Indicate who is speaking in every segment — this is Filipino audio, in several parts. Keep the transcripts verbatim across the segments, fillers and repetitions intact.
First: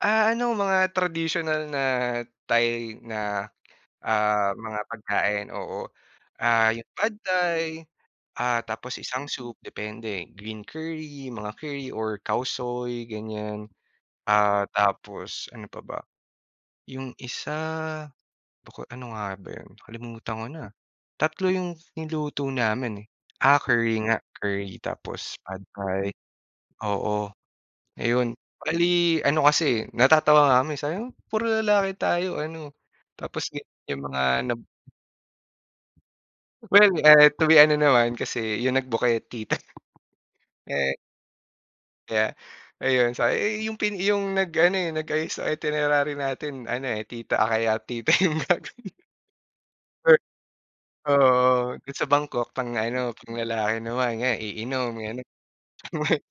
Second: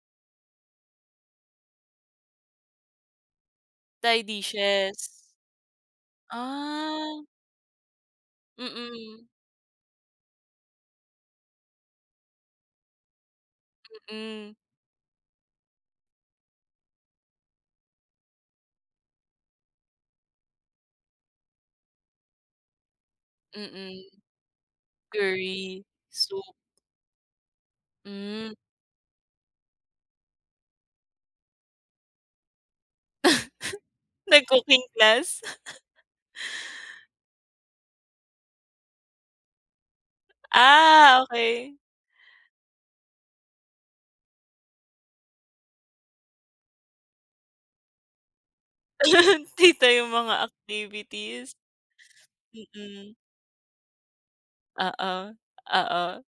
Speaker 1: Ah, ano, mga tradisyonal na Thai, na
Speaker 2: Thai
Speaker 1: ah, mga
Speaker 2: dishes.
Speaker 1: pagkain, oo, ah, yung Pad
Speaker 2: Ah.
Speaker 1: Thai, ah, tapos
Speaker 2: Mm.
Speaker 1: isang soup, depende. Green curry, mga curry or Khao Soi, ganyan,
Speaker 2: Mm.
Speaker 1: ah, tapos ano pa ba? Yung isa, baka, ano nga ba 'yon, kalimutan ko na, tatlo yung niluto namin eh, ah, curry
Speaker 2: Mm.
Speaker 1: nga, curry tapos Pad
Speaker 2: Curry.
Speaker 1: Thai,
Speaker 2: Soup.
Speaker 1: oo, ayun,
Speaker 2: Hmm.
Speaker 1: bali ano kasi eh, natatawa nga kami, sabi namin, "Puro lalaki tayo, ano, tapos ganyan yung mga nab"
Speaker 2: Nag-cooking class.
Speaker 1: Well, ah, tuwi ano naman kasi, yung nag-book eh, tita. Eh
Speaker 2: Ah, okay.
Speaker 1: Kaya ayun, sa "Eh, yung pin yung nag-ano, eh, nag ayos sa itinerary natin ano eh, tita, ah, kaya tita yung gagawin."
Speaker 2: Tita yung
Speaker 1: Perk
Speaker 2: mga
Speaker 1: oo,
Speaker 2: activities,
Speaker 1: oo. Do'n sa Bangkok, pang-ano,
Speaker 2: mm.
Speaker 1: panglalaki naman, yan iinom, gano'n.
Speaker 2: Oo,
Speaker 1: Mga
Speaker 2: oo.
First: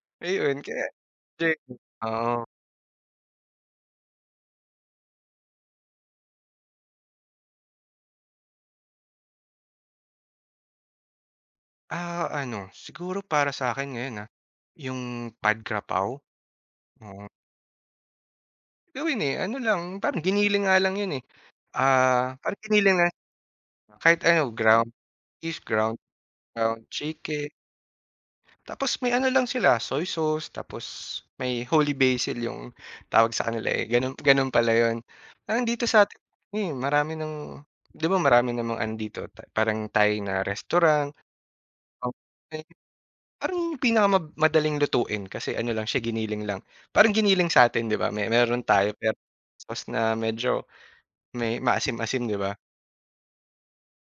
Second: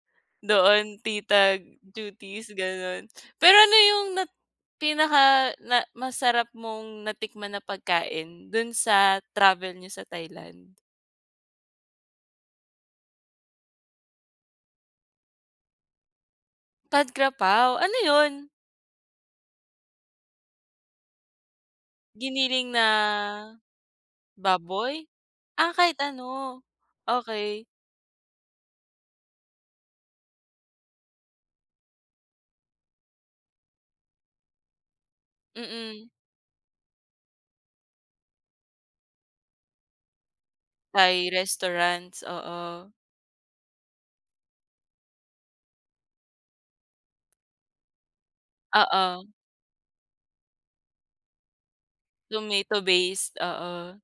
Speaker 1: Hmm, ayun, kaya
Speaker 2: Doon, tita
Speaker 1: [unintelligible] oo.
Speaker 2: duties, gano'n. Pero ano yung nat pinaka na masarap mong natikman na pagkain, do'n sa travel niyo sa Thailand?
Speaker 1: Ah, ano, siguro para sa'kin ngayon, ah, yung Pad Kra Pao,
Speaker 2: Pad
Speaker 1: oo.
Speaker 2: Kra Pao, ano 'yon?
Speaker 1: Gawin, eh, ano lang, parang giniling nga lang 'yon eh, ah, parang
Speaker 2: Giniling
Speaker 1: giniling na
Speaker 2: na,
Speaker 1: kahit ano, ground
Speaker 2: baboy?
Speaker 1: beef,
Speaker 2: Ah, kahit
Speaker 1: ground
Speaker 2: ano,
Speaker 1: ground chicken.
Speaker 2: okey.
Speaker 1: Tapos may ano lang sila soy sauce, tapos may, holy basil yung tawag sa kanila, eh, gano'n gano'n pala 'yon. Parang dito sa
Speaker 2: Mm.
Speaker 1: atin eh, marami ng, 'di ba, marami namang ano dito, Thai parang Thai na restaurant.
Speaker 2: Thai restaurants,
Speaker 1: [unintelligible]
Speaker 2: oo.
Speaker 1: Parang, pinakamadaling lutuin, kasi ano lang siya, giniling lang, parang giniling sa'tin, di ba, may may meron tayo, pero
Speaker 2: Oo.
Speaker 1: tapos na, medyo may, maasim-asim, 'di ba?
Speaker 2: Tomato-based, oo.